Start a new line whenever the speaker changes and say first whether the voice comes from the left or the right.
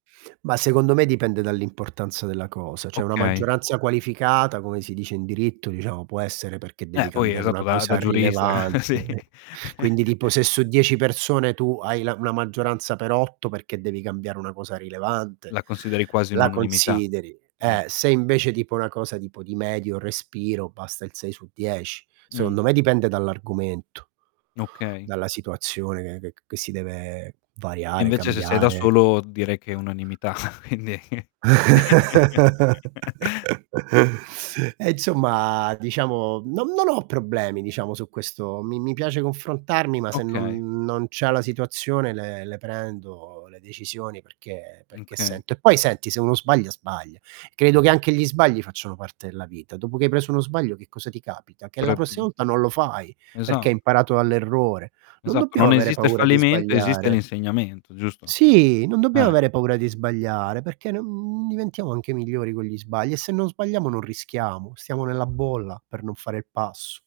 right: Mah, secondo me dipende dall'importanza della cosa. Cioè, una
left: Okay.
right: maggioranza qualificata, come si dice in diritto diciamo, può essere perché
left: Eh,
right: devi
left: poi
right: cambiare una
left: esatto, da da
right: cosa
left: giurista, eh,
right: rilevante,
left: sì.
right: eh Quindi, tipo: se su 10 persone tu hai la una maggioranza per 8, perché devi cambiare una cosa rilevante,
left: La consideri quasi un'
right: la
left: unanimità.
right: consideri,
left: Mh.
right: eh, se invece tipo una cosa tipo di medio respiro basta il 6 su 10.
left: Mh.
right: Secondo me dipende dall'argomento,
left: Okay.
right: dalla situazione che che ch che si deve
left: E
right: variare,
left: invece, se sei da
right: cambiare.
left: solo direi che è unanimità. Quindi
right: E insomma, diciamo, non m non ho problemi diciamo su questo. Mi mi piace confrontarmi, ma se
left: Okay.
right: non non c'ha la situazione le le prendo le decisioni, perché
left: Uhm,
right: perché
left: okay.
right: sento e poi, senti, se uno sbaglia, sbaglia. Credo che anche gli sbagli facciano parte della vita. Dopo che hai preso uno sbaglio che cosa ti capita, che la
left: Però, è
right: prossima volta
left: [unintelligible]
right: non lo fai, perché
left: esatto.
right: hai imparato all'errore. Non
left: Esatto,
right: dobbiamo
left: non
right: avere
left: esiste il
right: paura di
left: fallimento, esiste
right: sbagliare.
left: l'insegnamento, giusto.
right: Sì, non dobbiamo
left: Eh-eh.
right: avere paura di sbagliare perché ne mhmm, diventiamo anche migliori con gli sbagli e se non sbagliamo non rischiamo, stiamo nella bolla per non fare il passo.